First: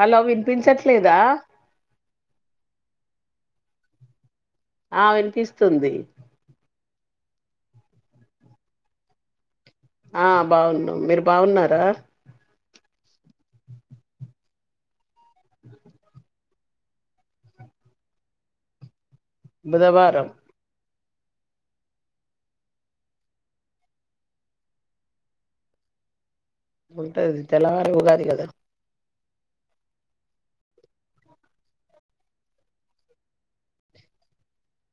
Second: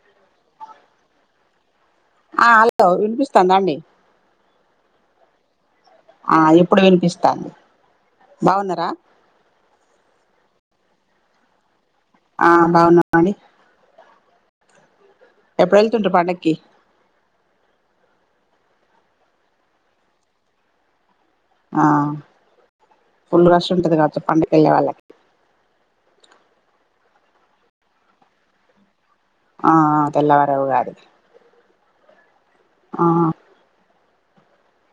Hello వినిపించట్లేదా ఆ hello వినిపిస్తాందండి ఆ వె తీసుకు స్తుంది ఆ ఇప్పుడు వినిపిస్తాంది బాగున్నారా ఆ బాగున్నా మీరు బాగున్నారా ఆ బాన మడి ఎప్పుడు వెళ్తుంట్రారు పండక్కి బుధవారం ఆ ఫుల్ రష్ ఉంటది కాబచ్చటి పండగ వెళ్ళే వాళ్ళకి ఉంటది తెలవాల ఉగాది కదా ఆ అ తెల్లవరవుగాది ఆ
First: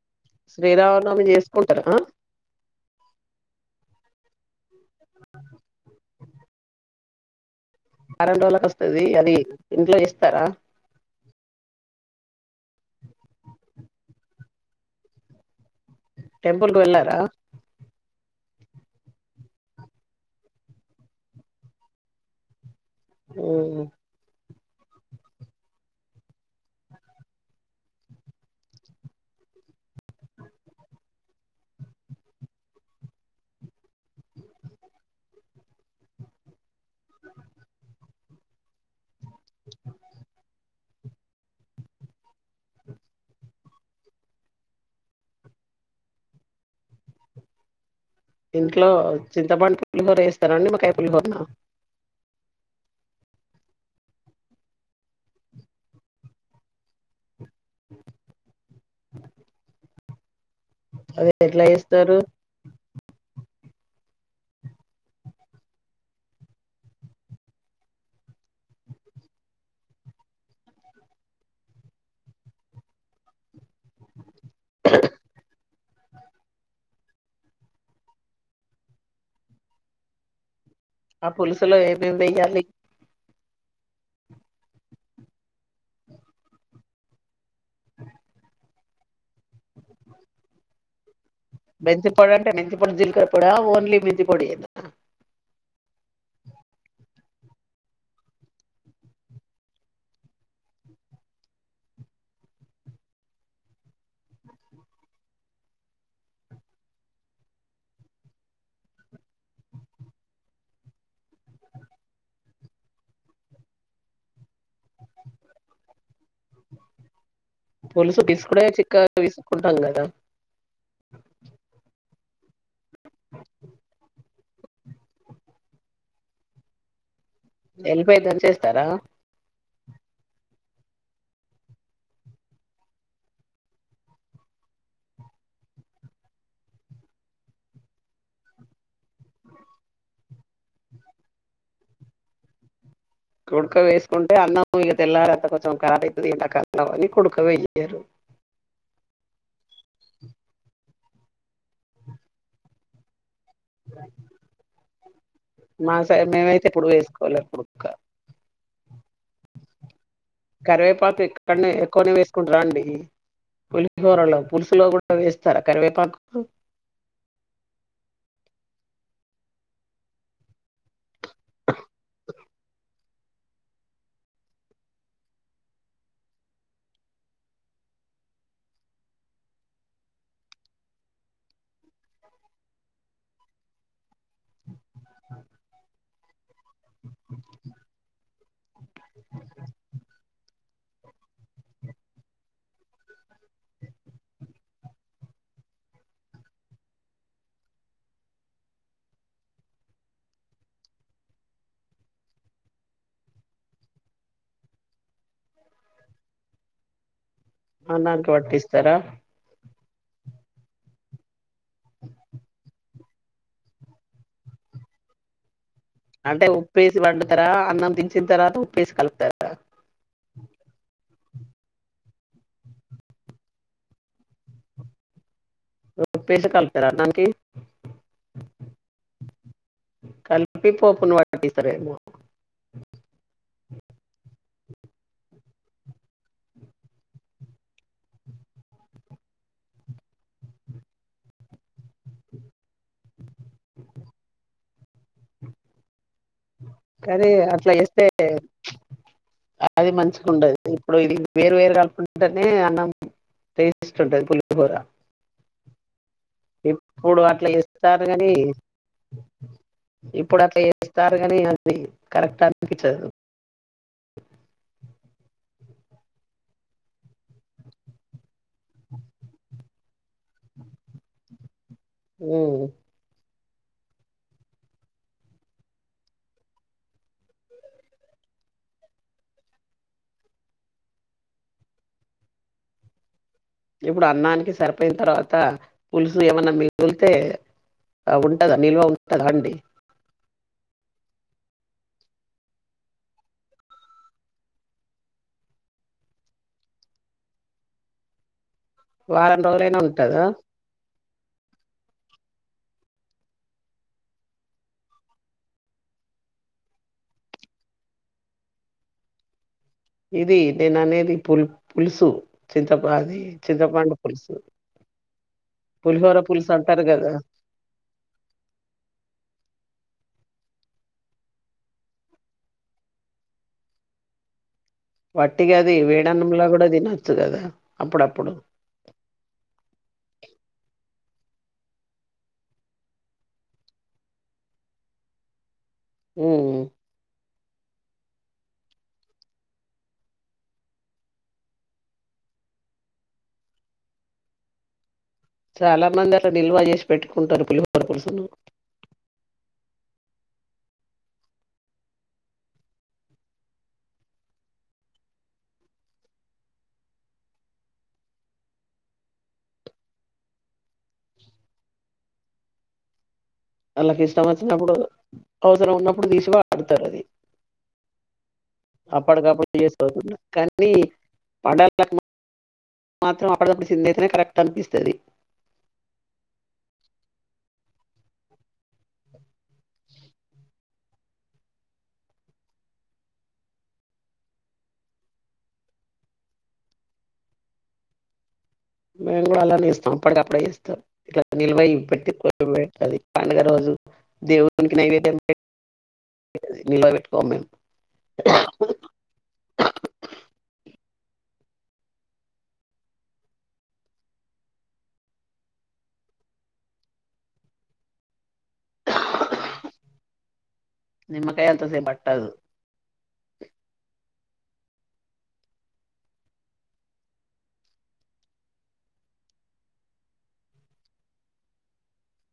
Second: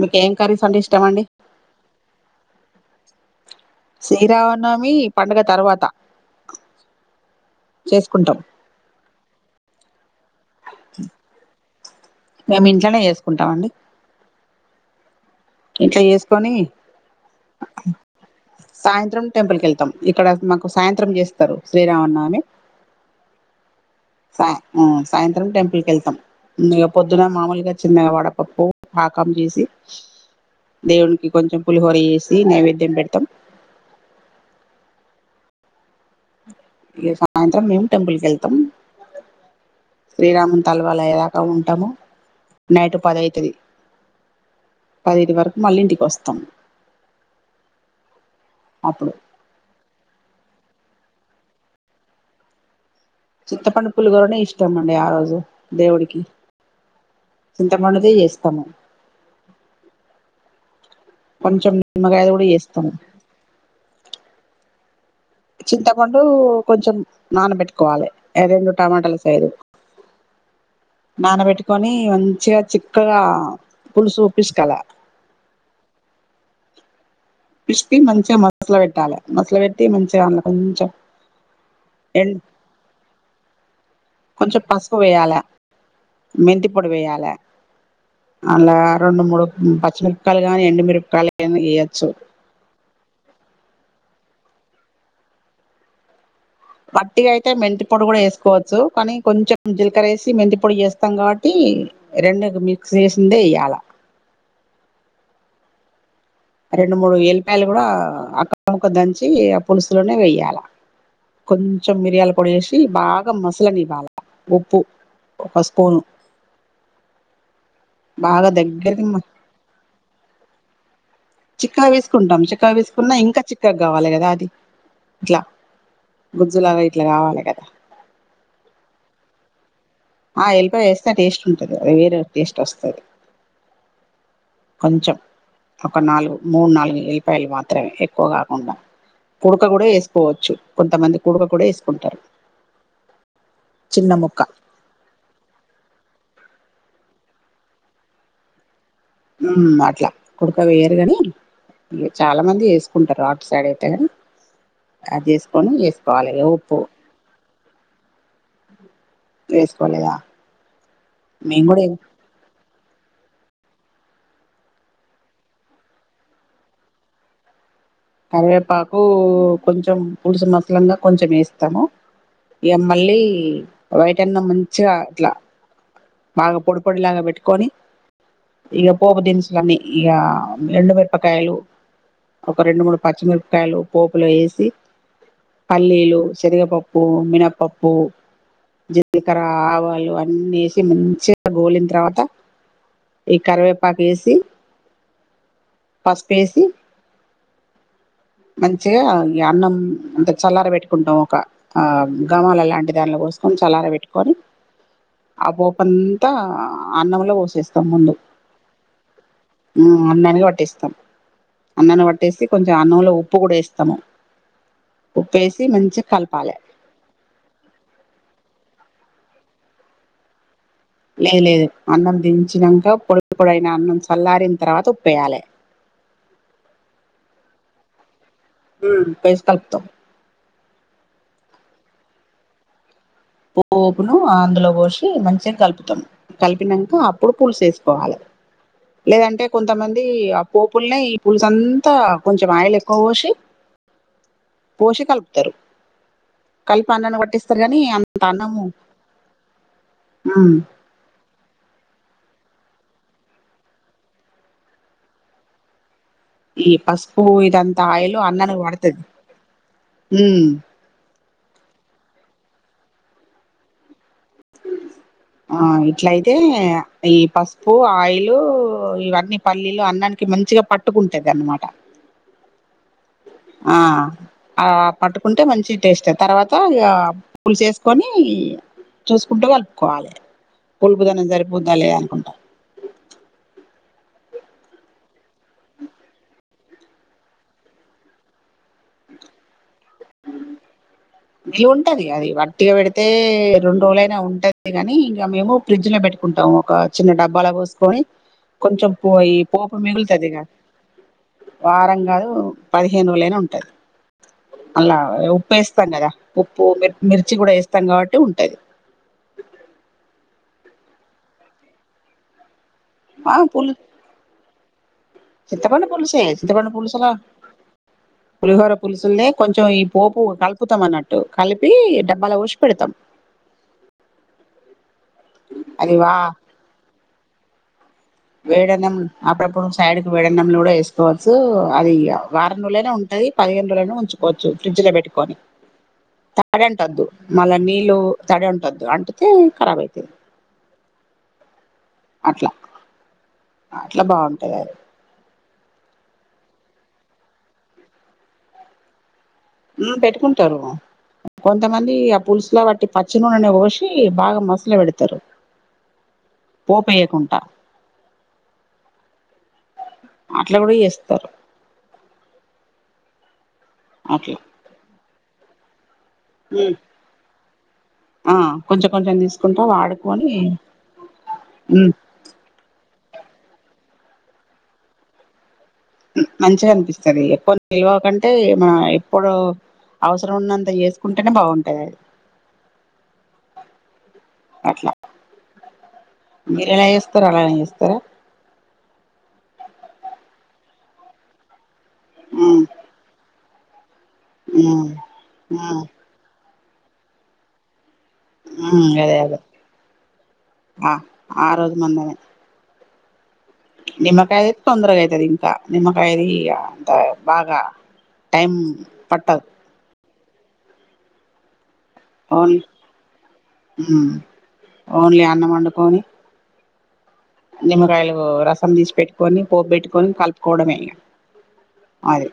మీకు ఏం కర్రీస్ అంటె ఇష్టమ అండి శ్రీరామనవమి చేసుకుంటారా శీరావన్నా మీ పండుగ తర్వాత చేసుకుంటాం వారం రోజులకు వస్తది అది ఇంట్లో ఇస్తారా మేము ఇంట్లోనే చేసుకుంటామండి ఇంట్లో చేసుకోని టెంపుల్ కు వెళ్ళారా సాయంత్రం టెంపుల్ కి వెళ్తాం ఇక్కడ మాకు సాయంత్రం చేస్తారు శ్రీరామనవమి ఓ సా ఉమ్ సాయంత్రం టెంపుల్ కి వెళ్తాం ఇగ పొద్దున మామూలుగా చిన్నగా వడపప్పు పాకం చేసి దేవునికి కొంచెం పులిహోర చేసి నైవేద్యం పెడతాం ఇగ సాయంత్రం మేము టెంపుల్కి వెళ్తాం శ్రీరాముం తలవాలు అయ్యాక ఉంటాము నైటు పదైతుది పదైదు వరకు మళ్ళీ ఇంటికి వస్తాము ఇంట్లో చింతపండు పులిహోర చేస్త చేస్తారండీ నిమ్మకాయ పులిహోర నా చింతపండు పులిహోరనే ఇష్టం అండి ఆ రోజు దేవుడికి చింతపండుదే చేస్తాము అది ఎట్లా కొంచెం చేస్తారు నిమ్మగాయది కూడా చేస్తాము చింతపండు కొంచెం నానబెట్టుకోవాలి రెండు టమాటాల సైజు నానబెట్టుకొని మంచిగా చిక్కగా పులుసు పిస్కలా పిస్క్ పిసికి మంచిగా మసల పెట్టాలి మసలు పెట్టి మంచిగా అందులో కొంచెం ఆ పులుసులో ఏమేమి వేయ్యాలి కొంచెం పసుపు వేయాల మెంతి పొడి వేయాల అందులో రెండు మూడు పచ్చిమిరపకాయల్ గాని ఎండుమిరపకాయలు గాని వేయొచ్చు మెంతిపొడి అంటే మెంతిపొడి జీలకర్ర పొడా ఓన్లీ మెంతిపొడి ఒట్టిగా అయితే మెంత పొడి కూడా వేసుకోవచ్చు కానీ కొంచెం జీలకర్ర వేసి మెంత పొడి చేేస్తాం కాబట్టి రెండు మిక్స్ చేసిందే ఎయ్యాల రెండు మూడు ఎల్లిపాయలు కూడా అక్కముక్కగా దంచి ఆ పులుసులోనే వేయ్యాల కొంచెం మిరియాల పొడి వేశి బాగా మసలనివ్వాల ఉప్పు ఒక స్పూను పులుసు బాగా పిసుకుడే దగ్గరికి చిక్కగా పిసుక్కుంటాం కదా [inaudible] చిక్కగా పిస్కుంటాం చిక్కాగా పిసుక్కున్న ఇంకా చిక్కగా కావాలి కదా అది ఇట్లా గుజ్జులాగా ఇట్లా కావాలి కదా వెల్లిపాయ దంచేస్తారా ఆ ఎల్లిపాయ వేస్తే టేస్ట్ ఉంటుంది కదా అది వేరే టేస్ట్ వస్తుంది కొంచెం ఒక నాలుగు మూడు నాలుగు ఎల్లిపాయలు మాత్రమే ఎక్కువ కాకుండా కుడక కూడా వేసుకోవచ్చు కొంతమంది కుడక కూడా వేసుకుంటారు కుడక చిన్న వేసుకుంటే ముక్క అన్నం ఇగ తెల్లారంత కొంచెం కదవుతుంది [unintelligible] ఇ క అని కొడుకవయ్యారు ఉమ్ అట్లా కుడక వేయరు కాని చాలా మంది వేసుకుంటారు సరే అయితే అది వేస్కో మా సైడ్ అయితే మేమైతే ఎప్పుడు వేసుకోవాలి ఉప్పు వేసుకోలేదా [inaudible] కరివేపాకు మేము ఎక్కవనే కూడా ఎక్కువనే వేసుకుంటార అండి పులిహోరలో పులుసులో కూడా వేస్తారా కరివేపాకు కరివేపాకు కొంచెం పులుసు మసలంగా కొంచెం వేస్తాము ఇగ మళ్ళీ వైట్ అన్నం మంచిగా ఇట్లా బాగా పొడి పొడిలాగా పెట్టుకొని ఇక పోపు దినుసులన్నీ ఇక ఎండుమిరపకాయలు ఒక రెండు మూడు పచ్చిమిరపకాయలు పోపు పప్పులో వేసి పల్లీలు శనగపప్పు మినపప్పు జీలకర ఆవాలు అత్ ఉన్నిస్ తి మంచిగా గోలిన తర్వాత ఈ కరివేపాకు వేసి పసుపు వేసి మంచిగా అన్నం అంత చల్లార పెట్టుకుంటాం ఒక గమాల లాంటి దానిలో పోసుకొని చల్లార పెట్టుకొని ఆ పోపు అంతా అన్నంలో వోసు తేస్తా ముందు అన్నానికి పట్టిస్తారా ఉమ్ అన్ని అనగా వట్ వేస్తాం అన్నంలో వట్టేసి కొంచెం అన్నంలో ఉప్పు కూడా వేస్తాము ఉప్పు వేసి మంచిగా అంటే కలపాలి ఉప్పేసి వండుతారా అన్నం దించిన తర్వాత ఉప్పు ఉప్పు వేసి కలుపుతారా లేదు లేదు అన్నం దించినాక పొడిపొడైన అన్నం చల్లారిన తర్వాత ఉప్పు ఏయాలే ఉప్పేసి కలుపుతారా అన్నానికి హమ్ ఉప్పేసి కలుపుతం ఇప్పి పోపును పటిస్తరేమో ఉ పోపును అందులో పోసి మంచిగా కలుపుతాం కలిపినంకా అప్పుడు పులుసు వేసుకోవాలే లేదంటే కొంతమంది ఆ పోపులనే ఈ పులుసు అంతా కొంచెం ఆయిల్ ఎక్కువ పోసి పోసి కలుపుతారు కలిపి అన్లనే వట్టిస్తారు గని అం ఏ అది మంచిగా ఉమ్ ఉండది ఇప్పుడు ఇది వేరు వేరు గలుపు ఉంటనే అన్నం టెస్ట్ ఉంటది పులిహోరా ఈ పసుపు ఇదంతా ఆయిలు అన్ననికి వడుతది ఊ గనీ అది కరెక్ట్ అనిపించదు ఆ ఇట్లయితే ఈ పసుపు ఆయిలు ఇవన్నీ పల్లీలు అన్నానికి మంచిగా పట్టుకుంటది అనమాట రాన ఆ ఆ పట్టుకుంటే మంచి టేస్ట్ తర్వాత ఇగ పులుసు ఏసుకొని చూసుకుంటూ కలుపుకోవాలే పులుపుదనము సరిపోద్దా లేదా అనుకుంటా ఇప్పుడు అన్నానికి సరిపేయిన తర్వాత టా పులుసు ఏమన్న మి మిగులుతే ఆ ఉంటద నిల్వ ఉంటదా అండి నిల్వ ఉంటది అది వట్టిగ వెడితే రెండు రోజులైనా ఉంటది లే గని ఇగ మేము ఫ్రిడ్జ్ నే పెట్టుకుంటాము ఒక చిన్న డబ్బాల వోసుకొని కొంచెం పో ఈ వారం పోపు రోజులైనా ఉంటదా మిగులుతది గా వారం కాదు పదిహేను రోలుయినా ఉంటది అల ఉప్పు వేసు ఉత్తమ్ గద ఉప్పు మిర్ మిర్చి గూడ ఏస్తాం గాబట్టి ఉంటది ఇది నేను అనేది పుల్ పులుసు చింతపా అది ఆ పులు చింతపండు పులుసు చింతపండు పులిహోర పులుసే పులుసు చింతపండు అంటారు పులుసులా కదా పులిహోర పులుసులనే కొంచెం ఇప్ పోపు కలుపుతము అన్నట్టు కలిపి డబ్బాల ఓసి పెడతము వట్టిగ అది వేడి అన్నంలో గూడ తిన చీ కథ వేడి అన్నం అప్పుప్పుడు సైడుకు వేడనంలు గుడా వేసు కోచ్చు అది వారం రోజులై ఉంటది పదిహేనురోజులు అయినా ఉంచుకోవచ్చు ఫ్రిడ్జిలో పెట్టుకొని ఉమ్. తడంటదు మళ్ళ నీల్ లో తడంటొద్దు అంటతే ఖరాబ్ అయితది అట్ల అట్ల బాగుంటదది చాలా మంది అట్ల నిల్వ జేసి పెట్టుకుంటరు పులిహోర పులుసును పెట్టుకుంటరు కొంతమంది ఆ పులుసుల వట్టి పచ్చి నూనే వెసి బాగా మసుల వెడతరు పోపె యకుంట అట్ల గుడ చెస్తరు అళ్ళకి ఇష్టం వచ్చినపూడు [unintelligible] అప్పుడు ధీసిన ఉమ్, వడతదది ఆ కొంచెం కొంచెం అప్పటికప్పుడు తీసుకుంటా చేసి అతుంట [unintelligible] వాడుకొని కాని పడ ఉమ్ [unintelligible] మాత్రం అప్పడదప్పడి సిందితనే కరెక్ట్ అనిపిస్తది మంచిగ అనిపిస్తది ఎక్కువ నిల్వకంటే మన ఎప్పుడు అవసరం ఉన్నంత చేసుకుంటేనే బాగుంటది అట్లా మీరు ఎలా చేస్తరు అలాగనే చేస్తరా మేము గుడా అలనే జేస్తాం ఎప్పటిదప్పుడే జేస్తాం ఇట్లా నిల్వై పెట్కొ అది కానుగ రోజు ఆ ఆ నిలావిట్కో మేము అదే అదే ఆ ఆ రోజు మందే నిమ్మకాయ తొందరగా అయితది ఇంకా నిమ్మకాయకీ అంత బాగా టైం పట్టదు నిమ్మకాయ అంటే తింటా అవున్ ఓన్లీ అన్నం వండుకోని నిమ్మకాయలు రసం తీసి పెట్టుకొని పోపు పెట్టుకొని కలుపుకోవడమే ఇగ అది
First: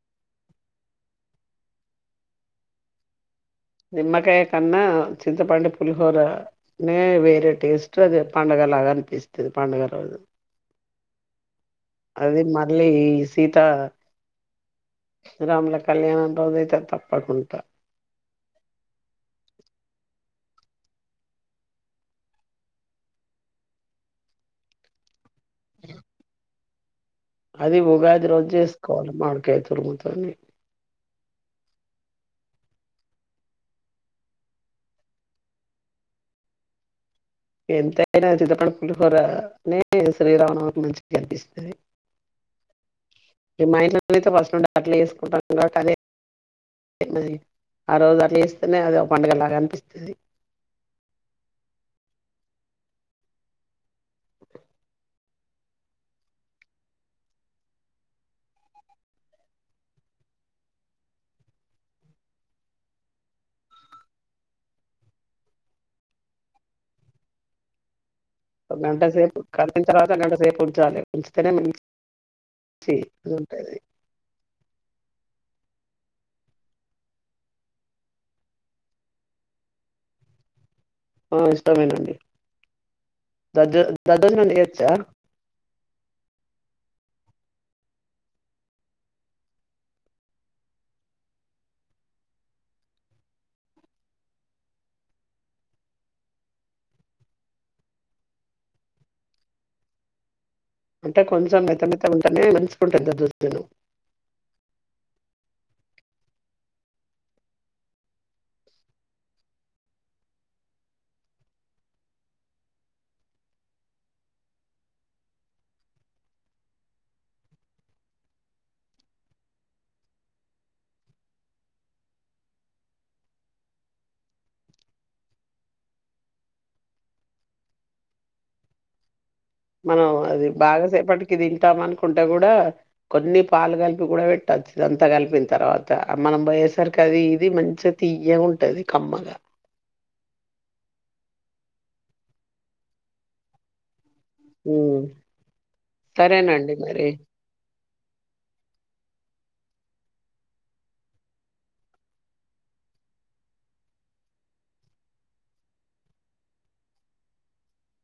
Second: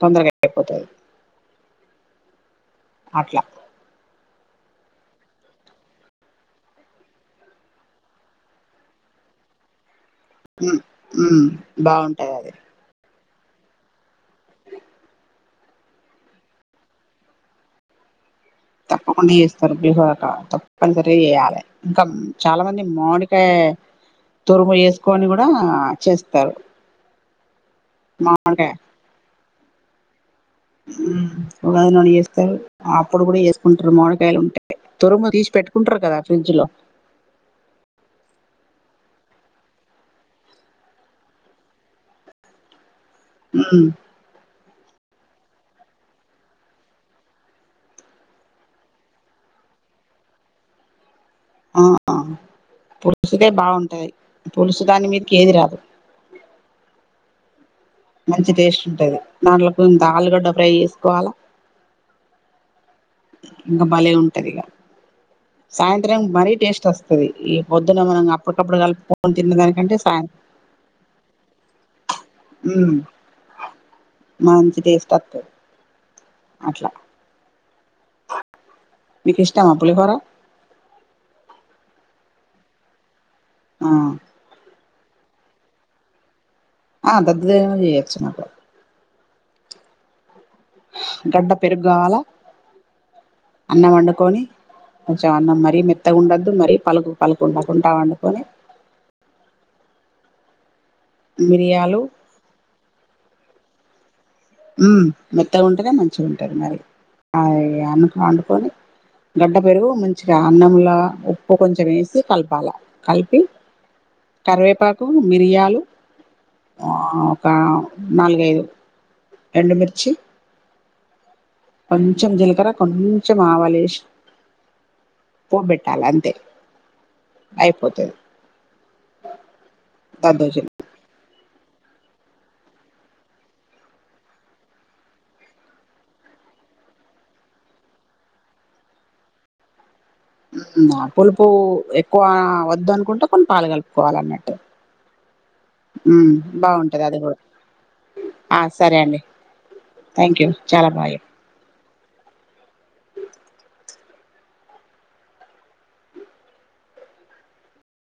తొందరగా అయిపోతుంది అట్లా నిమ్మకాయ కన్నా చింతపండు పులిహోరనే వేరే టేస్ట్ అది పండుగ లాగా అనిపిస్తుంది పండుగ రోజు ఉహ్ ఉహామ్ అదే మర్లీ సీత రాముల కళ్యాణం రోజ అయితే తప్పకుండా తప్పకుండా చేస్తారు పులిహో తప్పనిసరి చేయాలి ఇంకా చాలా మంది మామిడికాయ తురుగు వేసుకొని కూడా కూడా చేస్తారు అది ఉగాదిరోజు మామిడికాయ చేస్కోవల్ మాకైతే కాని ఒక న చేస్తారు అప్పుడు కూడా చేసుకుంటారు మామిడికాయలు ఉంటే తురంగ తీసి పెట్టుకుంటారు కదా ఫ్రిడ్జ్ లో ఎంతయినా చిత్రపండు పులిహోరనే శ్రీరావణ మంచి కనిపిస్తుంది మా ఉమ్, ఇంట్లో అయితే ఫస్ట్ ఉండాలి [unintelligible] అట్లు తీసుకుంటాం కాబట్టి అది ఆ రోజు అట్లు చేస్తేనే అది ఒక పండుగలాగ అనిపిస్తుంది ఆ పులుసుకే బాగుంటాయి పులుసు దాని మీ ఎది రాదు మంచి టేస్ట్ ఉంటుది దాంట్లో ఇంత ఆలుగడ్డ ఫ్రై చేసుకోవాలా ఇంకా భలే ఉంటది ఇక సాయంత్రం మరీ టేస్ట్ వస్తుది ఈ పొద్దున మనం ఒక అప్పటికప్పుడు గంట కలుపుకొని సేపు కడిగిన తిన్నదానికంటే తర్వాత గంట సాయంత్రం సేపు అంట ఉమ్, మంచి టేస్ట్ వస్తది అట్లా మీకు ఇష్టామా పులిహోర ఆ ఇష్టమేనండి దజ ఆ, దర్ధోజనం చేయచ [unintelligible] దర్ధోజనం చేయచ్చు [inaudible] గడ్డ పెరుగు కావాలా అన్నం వండుకొని కొంచెం అన్నం మరీ మెత్తగా ఉండద్దు మరీ పలుకు పలుకుండకుంటా వండుకొని అంటే కొంచెం మిరియాలు మేతమేతే ఉంటేనే మంచుకుంటుది చలు హుమ్ మెత్తగా ఉంటేనే మంచిగా ఉంటుంది మరి అ అన్నం వండుకొని గడ్డ పెరుగు మంచిగా అన్నంల ఉప్పు కొంచెం వేసి కలపాలి కలిపి కరివేపాకు మిరియాలు ఒక నాలుగైదు ఎండుమిర్చి కొంచెం జిలకర కొంచెం ఆవాల వేసి పోబెటాలీ అంతే అయిపోతది మనం అది దద్దోజనం బాగాసేపటికి ఇవి తింటాం అనుకుంటే కూడా కొన్ని పాలు కలిపి కూడా పెట్టచ్చు ఇదంతా కలిపిన తర్వాత మనం పోయేసరికి అది ఇది మంచిగా తీయ్యగ ఉంటుంది కమ్మగా పులుపు ఎక్కువ వద్దు అనుకుంటే కొన్ని పలుగలుపు కోవాలన్నట్టు ఉమ్. హు సరేనండి బాగుంటది మరి అది కూడా ఆ సరే అండి థాంక్యూ చాలా బాగు